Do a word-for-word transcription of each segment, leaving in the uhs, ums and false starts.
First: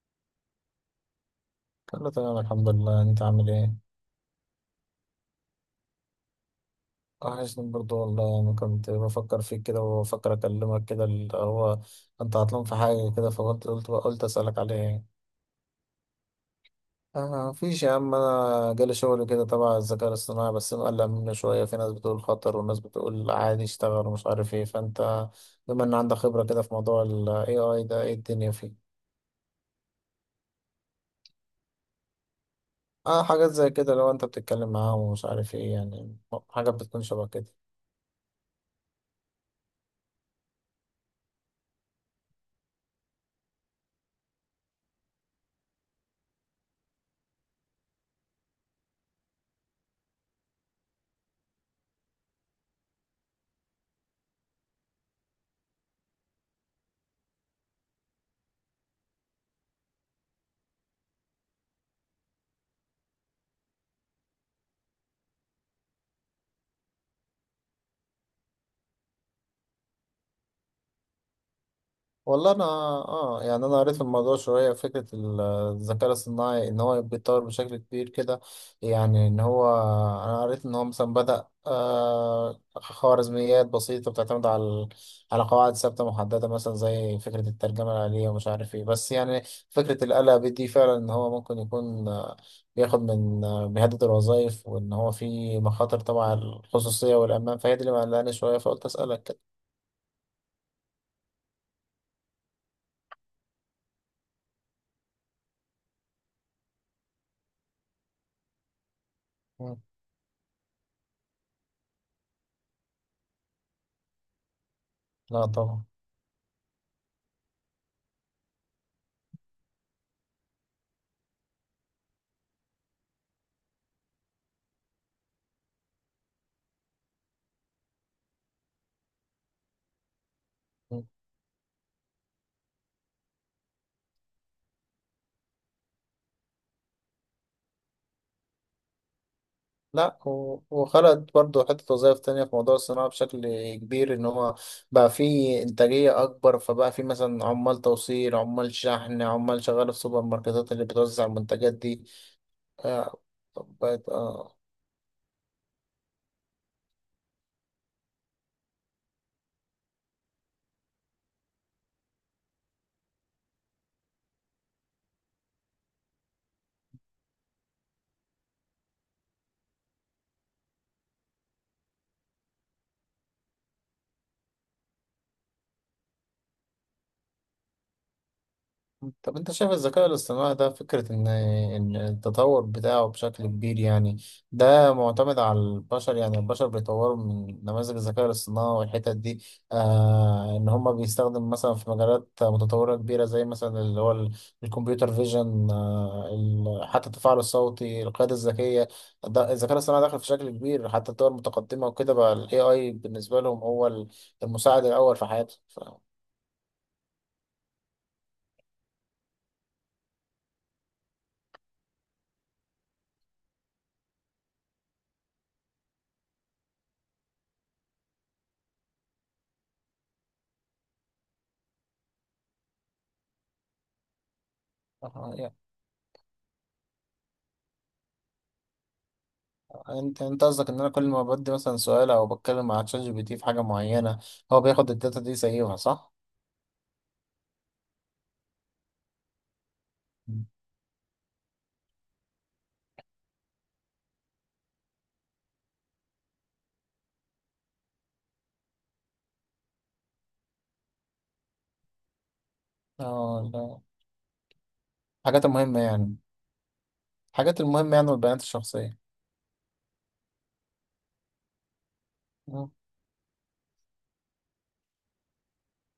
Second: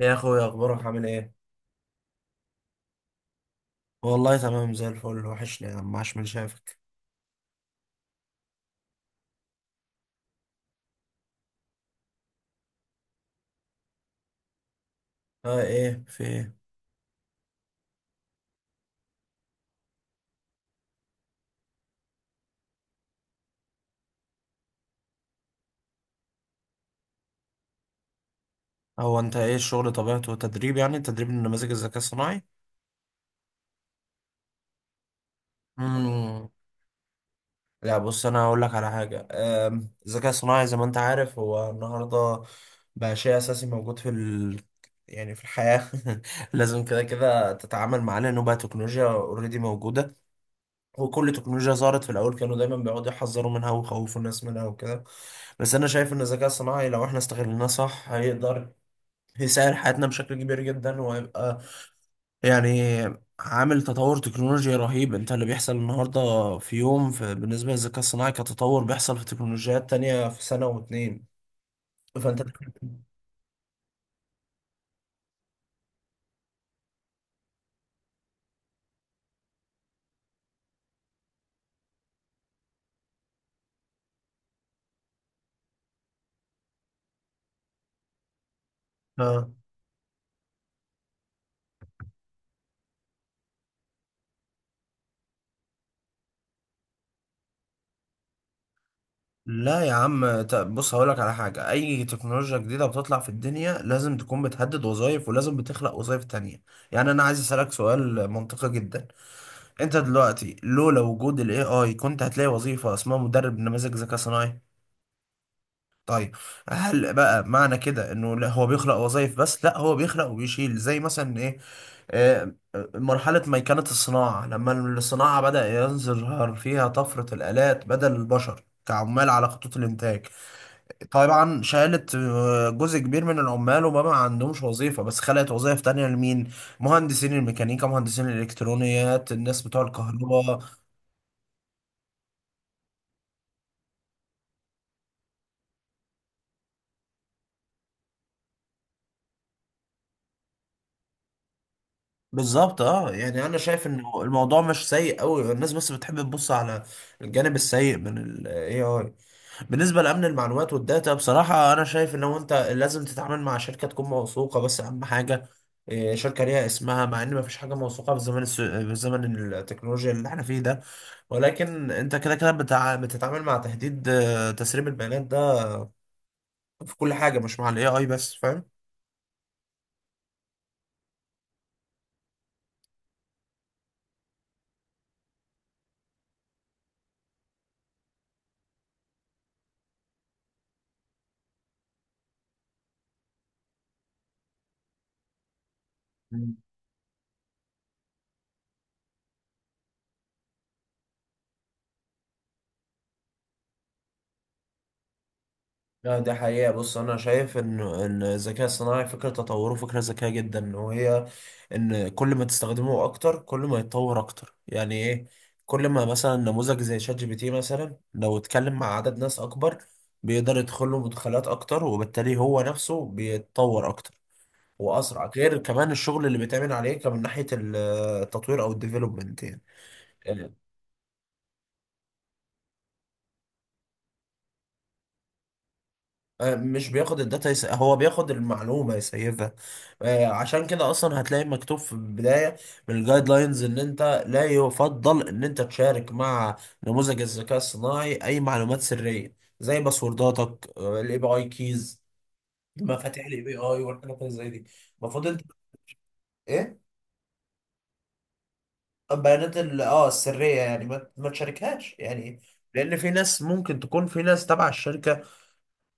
يا اخويا، اخبارك عامل ايه؟ كله تمام الحمد لله، انت عامل ايه؟ والله تمام زي الفل. وحشني يا عم، عاش من شافك. وحشني برضو والله، انا كنت بفكر فيك كده وبفكر اكلمك كده اللي هو انت عطلان في حاجه كده، فقلت قلت قلت اسالك عليه. اه، ايه؟ في ايه؟ اه مفيش يا عم، انا جالي شغل كده تبع الذكاء الاصطناعي بس مقلق منه شويه، في ناس بتقول خطر وناس بتقول عادي اشتغل ومش عارف ايه، فانت بما ان عندك خبره كده في موضوع ال A I ده، ايه الدنيا فيه؟ هو انت ايه الشغل طبيعته؟ تدريب، يعني تدريب النماذج الذكاء الصناعي. اه حاجات زي كده، لو انت بتتكلم معاهم ومش عارف ايه يعني، امم. حاجات بتكون شبه كده. لا بص، انا هقول لك على حاجه. آم، الذكاء الصناعي زي ما انت عارف هو النهارده بقى شيء اساسي موجود في ال... يعني في الحياه لازم كده كده تتعامل معاه، لانه بقى تكنولوجيا اوريدي موجوده. وكل تكنولوجيا ظهرت في الاول كانوا دايما بيقعدوا يحذروا منها ويخوفوا الناس منها وكده. بس انا شايف ان الذكاء الصناعي لو احنا استغلناه صح هيقدر يسهل حياتنا بشكل كبير جدا، وهيبقى يعني عامل تطور تكنولوجي رهيب. انت اللي بيحصل النهارده في يوم في بالنسبه للذكاء الصناعي كتطور بيحصل في تكنولوجيات تانية في سنه واتنين. فانت والله انا اه يعني انا قريت في الموضوع شويه، فكره ال- الذكاء الصناعي ان هو بيتطور بشكل كبير كده، يعني ان هو انا قريت ان هو مثلا بدأ آه خوارزميات بسيطه بتعتمد على على قواعد ثابته محدده، مثلا زي فكره الترجمه الآلية ومش عارف ايه، بس يعني اه. فكره الآلة دي فعلا ان هو ممكن يكون آه، بياخد من آه، بيهدد الوظائف، وان هو في مخاطر طبعا على الخصوصيه والامان، فهي دي اللي مقلقاني شويه فقلت اسالك كده. لا يا عم، ت- بص، هقولك على حاجة. أي تكنولوجيا جديدة بتطلع في الدنيا لازم تكون بتهدد وظائف، ولازم بتخلق وظائف تانية. يعني أنا عايز أسألك سؤال منطقي جدا. مم. انت دلوقتي لولا وجود الاي اي كنت هتلاقي وظيفة اسمها مدرب نماذج ذكاء صناعي؟ لا طبعا. طيب. هل بقى معنى كده انه لا هو بيخلق وظائف؟ بس لا، هو بيخلق وبيشيل. زي مثلا ايه؟ آه، مرحلة ميكنة الصناعة، لما الصناعة بدأ يظهر فيها طفرة الآلات بدل البشر كعمال على خطوط الإنتاج. طبعا شالت آه، جزء كبير من العمال وما ما عندهمش وظيفة، بس خلقت وظائف تانية لمين؟ مهندسين الميكانيكا، مهندسين الإلكترونيات، الناس بتوع لا، الكهرباء. و- وخلقت برضه حتة وظائف تانية في موضوع الصناعة بشكل كبير، إن هو بقى فيه إنتاجية أكبر، فبقى فيه مثلا عمال توصيل، عمال شحن، عمال شغال في سوبر ماركتات اللي بتوزع المنتجات دي. بالظبط. اه، آه، يعني انا شايف ان بقت آه، الموضوع مش سيء قوي، الناس بس بتحب تبص على الجانب السيء من الاي اي. بالنسبه لامن المعلومات والداتا، بصراحه انا شايف ان هو انت لازم تتعامل مع شركه تكون موثوقه. بس اهم حاجه إيه؟ شركه ليها اسمها، مع ان ما فيش حاجه موثوقه في زمن الس... في زمن التكنولوجيا اللي احنا فيه ده. ولكن انت كده كده بتع... بتتعامل مع تهديد آه، تسريب البيانات ده في كل حاجه، مش مع الاي اي بس، فاهم. طب انت شايف الذكاء الاصطناعي ده، فكرة ان ان التطور بتاعه بشكل كبير يعني ده معتمد على البشر؟ يعني البشر بيطوروا من نماذج الذكاء الاصطناعي والحتت دي، آه ان هم بيستخدم مثلا في مجالات متطورة كبيرة، زي مثلا اللي هو ال- الكمبيوتر فيجن، آه ال- حتى التفاعل الصوتي، القيادة الذكية، ده الذكاء الاصطناعي داخل في شكل كبير حتى الدول المتقدمة وكده، بقى الاي اي بالنسبة لهم هو ال- المساعد الاول في حياتهم ف... لا، ده حقيقة. بص، أنا شايف إن إن الذكاء الصناعي فكرة تطوره فكرة ذكية جدا، وهي إن كل ما تستخدمه أكتر كل ما يتطور أكتر. يعني إيه؟ كل ما مثلا نموذج زي شات جي بي تي مثلا لو اتكلم مع عدد ناس أكبر بيقدر يدخل له مدخلات أكتر، وبالتالي هو نفسه بيتطور أكتر وأسرع. آه، يعني غير كمان الشغل اللي بيتعمل عليه كمان من ناحية التطوير أو الديفلوبمنت يعني. انت انت قصدك ان انا كل ما بدي مثلا سؤال او بتكلم مع تشات جي بي تي في حاجه معينه، هو بياخد الداتا دي يسيبها صح؟ آه، مش بياخد الداتا، يس... هو بياخد المعلومة يسيفها. آه، عشان كده أصلا هتلاقي مكتوب في البداية من الجايد لاينز إن أنت لا يفضل إن أنت تشارك مع نموذج الذكاء الصناعي أي معلومات سرية، زي باسورداتك، الاي بي اي كيز، مفاتيح الاي اه بي لا، اي والحاجات اللي زي دي. المفروض أنت الحاجات المهمه يعني، إيه. الحاجات المهمه يعني والبيانات الشخصيه. البيانات ال- اه السرية يعني ما, ما تشاركهاش يعني. لأن في ناس ممكن تكون، في ناس تبع الشركة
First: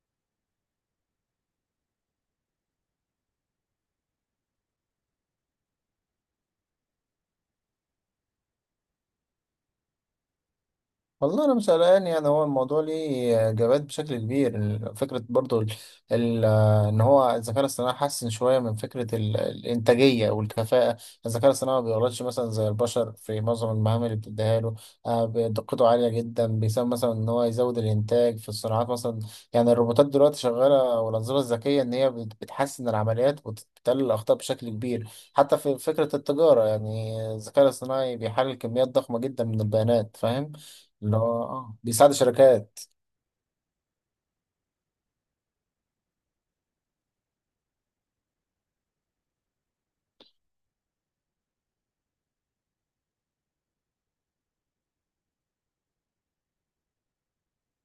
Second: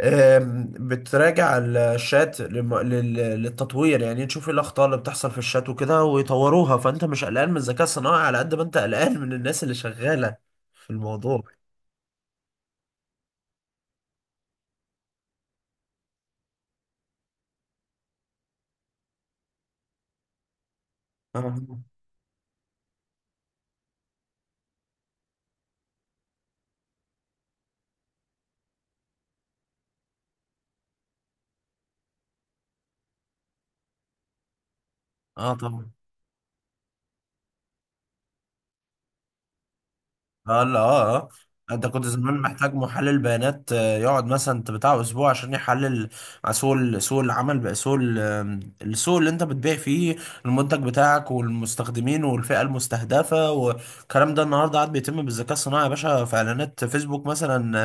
آم، بتراجع الشات لم- لل- للتطوير. يعني تشوف ايه الاخطاء اللي بتحصل في الشات وكده ويطوروها. فانت مش قلقان من الذكاء الصناعي على قد ما انت قلقان من الناس اللي شغاله في الموضوع. والله انا مش قلقان يعني، هو الموضوع ليه اجابات بشكل كبير، فكره برضو ال ال ان هو الذكاء الاصطناعي حسن شويه من فكره ال الانتاجيه والكفاءه، الذكاء آه. الاصطناعي ما بيغلطش مثلا زي البشر في معظم المهام اللي بتديها له. آه، دقته عاليه جدا، بيساهم مثلا ان هو يزود الانتاج في الصناعات مثلا، يعني الروبوتات دلوقتي شغاله والانظمه الذكيه ان هي بت- بتحسن العمليات وبتقلل الاخطاء بشكل كبير. اه حتى في طبعا. فكره التجاره، يعني الذكاء الاصطناعي بيحلل كميات ضخمه جدا من البيانات، فاهم؟ اه، لا، اه اللي اه. هو اه انت كنت بيساعد زمان محتاج الشركات. محلل بيانات آه، يقعد مثلا انت بتاع اسبوع عشان يحلل مع سوق ال- سوق العمل. بقى سوق ال- آم، السوق اللي انت بتبيع فيه المنتج بتاعك، والمستخدمين، والفئة المستهدفة، والكلام ده النهارده قاعد بيتم بالذكاء الصناعي يا باشا. في اعلانات فيسبوك مثلا،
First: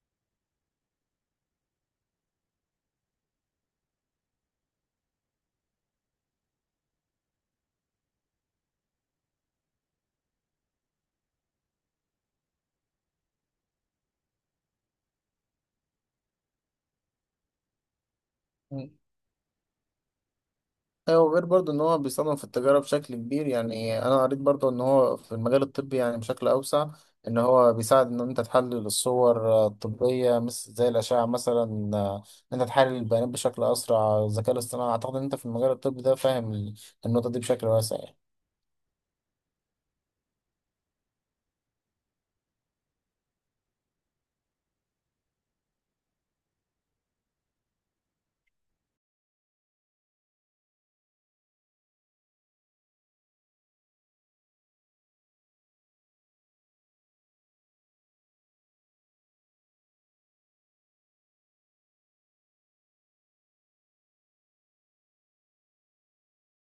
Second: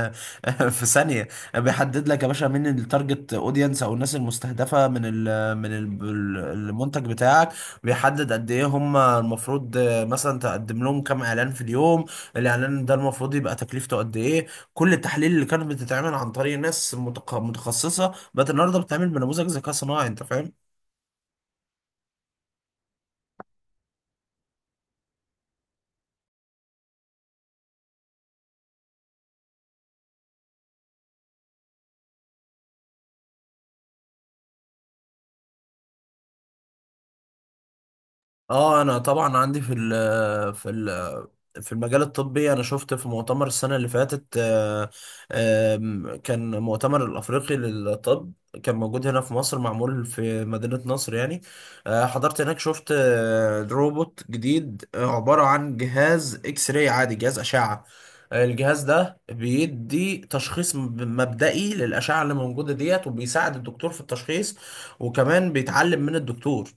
آه، في ثانية بيحدد لك يا باشا مين التارجت اودينس او الناس المستهدفة من ال من ال المنتج بتاعك. بيحدد قد ايه هم المفروض آه، مثلا تقدم لهم كام اعلان في اليوم. الاعلان ده المفروض يبقى تكلفته قد ايه. كل التحاليل اللي كانت بتتعمل عن طريق ناس متق- متخصصه بقت النهارده مم. بتتعمل بنموذج ذكاء صناعي، انت فاهم. ايوه، غير برضو ان هو بيستخدم في التجاره بشكل كبير، يعني انا قريت برضو ان هو في المجال الطبي يعني بشكل اوسع، ان هو بيساعد ان انت تحلل الصور آه، الطبيه مثل زي الاشعه مثلا، آه، ان انت تحلل البيانات بشكل اسرع، الذكاء الاصطناعي اعتقد ان انت في المجال الطبي ده فاهم ال- النقطه دي بشكل واسع يعني. اه انا طبعا عندي في ال في ال في المجال الطبي. انا شفت في مؤتمر السنه اللي فاتت، آه، آم، كان مؤتمر الافريقي للطب، كان موجود هنا في مصر، معمول في مدينه نصر يعني. آه، حضرت هناك، شفت آه، روبوت جديد، آه، عباره عن جهاز اكس راي عادي، جهاز اشعه. آه، الجهاز ده بيدي تشخيص مب- مبدئي للأشعة اللي موجودة ديت، وبيساعد الدكتور في التشخيص، وكمان بيتعلم من الدكتور.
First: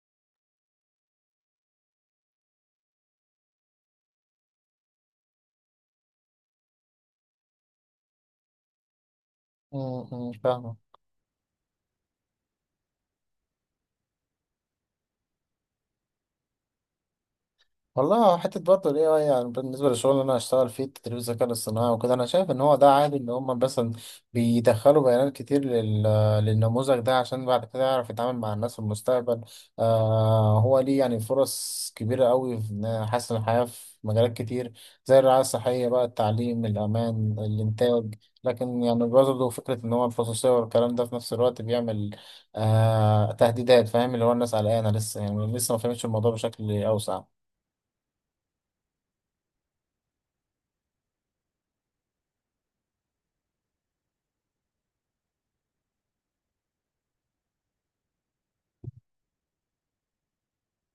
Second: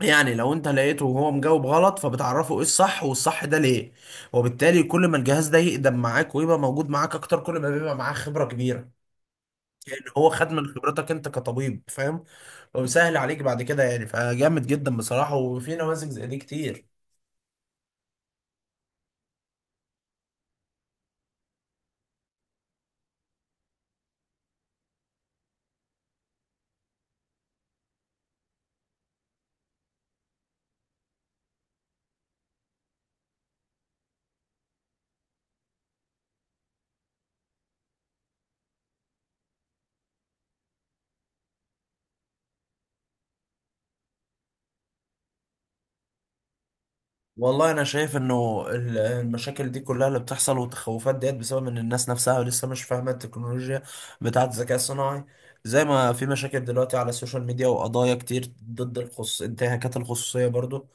يعني لو انت لقيته وهو مجاوب غلط، فبتعرفه ايه الصح، والصح ده ليه، وبالتالي كل ما الجهاز ده يقدم معاك ويبقى موجود معاك اكتر كل ما بيبقى معاه خبرة كبيرة. يعني هو امم خد من فاهمك. خبرتك انت كطبيب، فاهم. وبيسهل عليك بعد كده يعني. فجامد جدا بصراحة، وفي نماذج زي دي كتير. والله حتة برضه ال ايه آي يعني بالنسبة للشغل اللي أنا هشتغل فيه تدريب الذكاء الاصطناعي وكده، أنا شايف إن هو ده عادي، إن هما مثلا بيدخلوا بيانات كتير لل... للنموذج ده عشان بعد كده يعرف يتعامل مع الناس في المستقبل. آه هو ليه يعني فرص كبيرة أوي في إن يحسن الحياة في مجالات كتير، زي الرعاية الصحية بقى، التعليم، الأمان، الإنتاج، لكن يعني برضه فكرة إن هو الخصوصية والكلام ده في نفس الوقت بيعمل آه تهديدات، فاهم؟ اللي هو الناس قلقانة لسه، يعني لسه ما فهمتش الموضوع بشكل أوسع. والله انا شايف انه ال- المشاكل دي كلها اللي بتحصل والتخوفات ديت بسبب ان الناس نفسها لسه مش فاهمة التكنولوجيا بتاعة الذكاء الصناعي. زي ما في مشاكل دلوقتي على السوشيال ميديا وقضايا كتير ضد الخص... انتهاكات الخصوصية برضو،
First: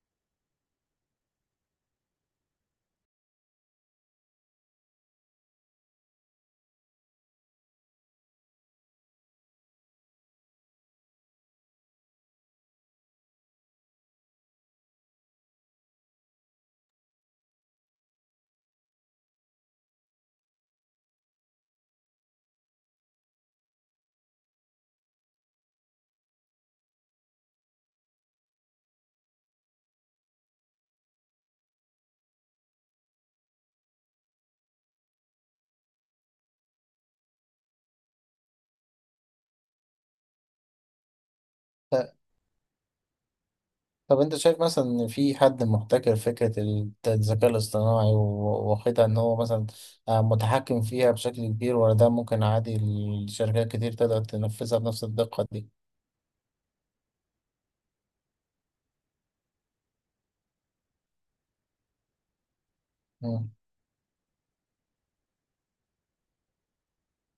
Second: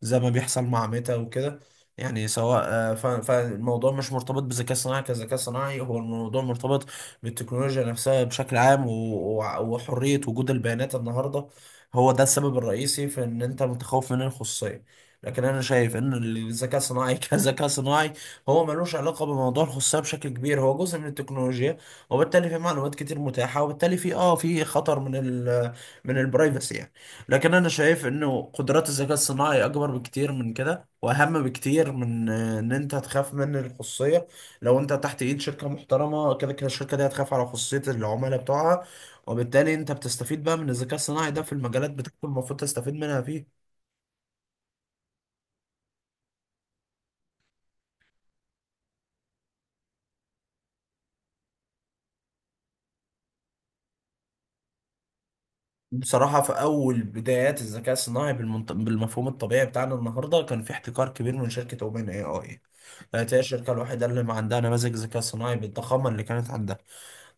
زي ما بيحصل مع ميتا وكده. يعني سواء آه، ف- فالموضوع مش مرتبط بذكاء صناعي كذكاء صناعي، هو الموضوع مرتبط بالتكنولوجيا نفسها بشكل عام و- و- وحرية وجود البيانات النهاردة. هو ده السبب الرئيسي في ان انت متخوف من الخصوصية. لكن انا شايف ان الذكاء الصناعي كذكاء صناعي هو ملوش علاقة بموضوع الخصوصية بشكل كبير، هو جزء من التكنولوجيا، وبالتالي في معلومات كتير متاحة، وبالتالي في اه في خطر من ال من البرايفسي يعني. لكن انا شايف انه قدرات الذكاء الصناعي اكبر بكتير من كده، واهم بكتير من آه، ان انت تخاف من الخصوصيه. لو انت تحت ايد شركه محترمه، كده كده الشركه دي هتخاف على خصوصيه العملاء بتوعها، وبالتالي انت بتستفيد بقى من الذكاء الصناعي ده في المجالات بتاعته المفروض تستفيد منها فيه. طب انت شايف مثلا ان في حد محتكر فكرة ال- الذكاء الاصطناعي و- واخدها ان هو مثلا آه، متحكم فيها بشكل كبير، ولا ده ممكن عادي الشركات كتير تقدر تنفذها بنفس الدقة دي؟ بصراحه في اول بدايات الذكاء الصناعي بالمنط... بالمفهوم الطبيعي بتاعنا النهارده كان في احتكار كبير من شركه اوبن اي اي. هي مم. الشركه الوحيده اللي ما عندها نماذج ذكاء صناعي بالضخامه اللي كانت عندها.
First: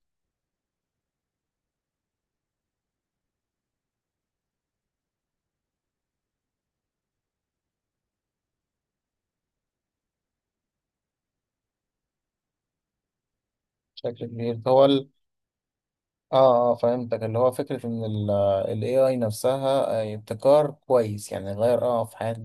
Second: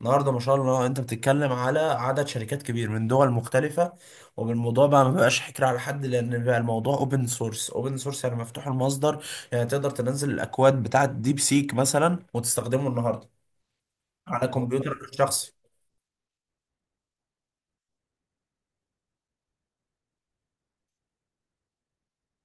النهارده ما شاء الله انت بتتكلم على عدد شركات كبير من دول مختلفة، وبالموضوع بقى ما بقاش حكر على حد، لان بقى الموضوع اوبن سورس. اوبن سورس يعني مفتوح المصدر. يعني تقدر تنزل الاكواد بتاعة ديب سيك مثلا وتستخدمه النهارده بشكل على مظبوط كبير هو كمبيوترك الشخصي. اه اه فهمتك، اللي هو فكرة ان ال ال ايه آي نفسها آه، ابتكار كويس يعني، غير اه في حياة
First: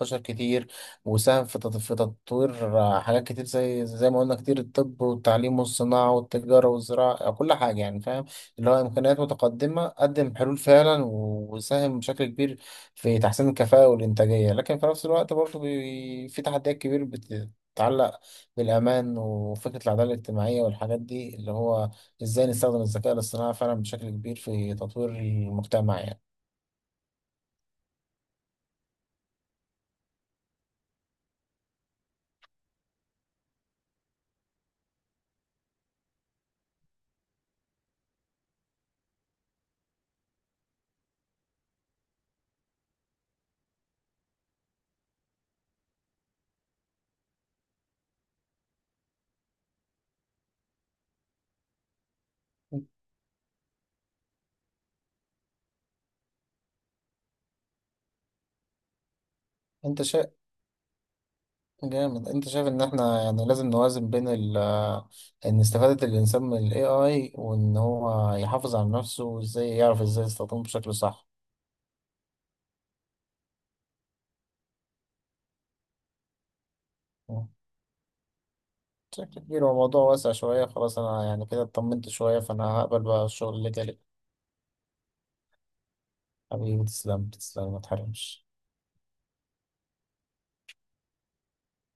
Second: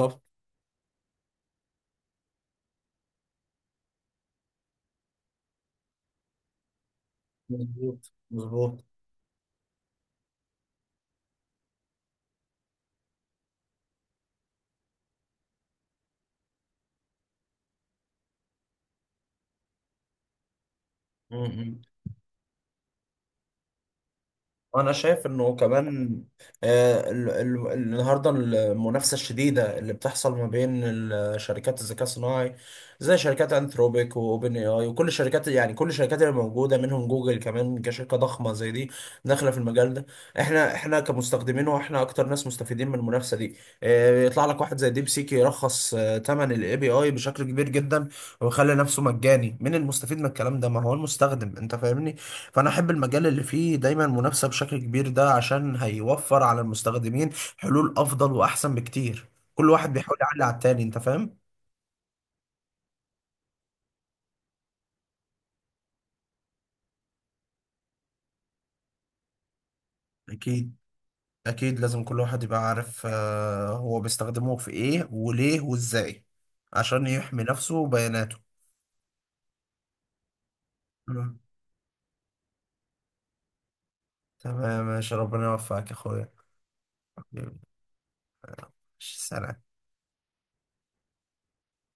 بشر كتير، وساهم في تط- في تطوير آه، حاجات كتير، زي زي ما قلنا كتير، الطب والتعليم والصناعة والتجارة والزراعة آه، كل حاجة يعني، مظبوط فاهم؟ اللي هو مظبوط إمكانيات متقدمة، قدم حلول فعلا وساهم بشكل كبير في تحسين الكفاءة والإنتاجية، لكن في نفس الوقت برضه بي- في تحديات كبيرة بتتعلق بالأمان وفكرة العدالة الاجتماعية والحاجات دي، اللي مظبوط. هو ازاي نستخدم الذكاء الاصطناعي فعلا بشكل كبير في انا تطوير شايف انه المجتمع كمان يعني. آه، ال- ال- النهارده المنافسه الشديده اللي بتحصل ما بين ال- شركات الذكاء الصناعي، زي شركات انثروبيك واوبن اي اي وكل الشركات. يعني كل الشركات اللي موجوده، منهم جوجل كمان كشركه ضخمه زي دي داخله في المجال ده. احنا احنا كمستخدمين واحنا اكتر ناس مستفيدين من المنافسه دي. آه، يطلع لك واحد زي ديب سيك يرخص ثمن الاي بي اي بشكل كبير جدا ويخلي نفسه مجاني. مين المستفيد من الكلام ده؟ ما هو المستخدم، انت فاهمني. فانا احب المجال اللي فيه دايما منافسه بشكل كبير ده، عشان هيوفر على المستخدمين حلول افضل واحسن بكتير. كل واحد انت بيحاول شايف يعلي على التاني، انت فاهم. جامد، انت شايف ان احنا يعني لازم نوازن بين ال ان استفادة الانسان من ال A I وان هو يحافظ على نفسه وازاي يعرف ازاي يستخدمه اكيد. بشكل صح. اكيد لازم كل واحد يبقى عارف آه، هو بيستخدمه في ايه وليه وازاي، عشان يحمي نفسه وبياناته. بشكل كبير هو موضوع واسع شوية، خلاص انا مم. يعني كده اطمنت شوية، فانا هقبل بقى الشغل اللي جالي. تمام، ماشي، ربنا يوفقك يا اخويا. حبيبي تسلم، حبيبي. تسلم ما تحرمش. ماشي، سلام.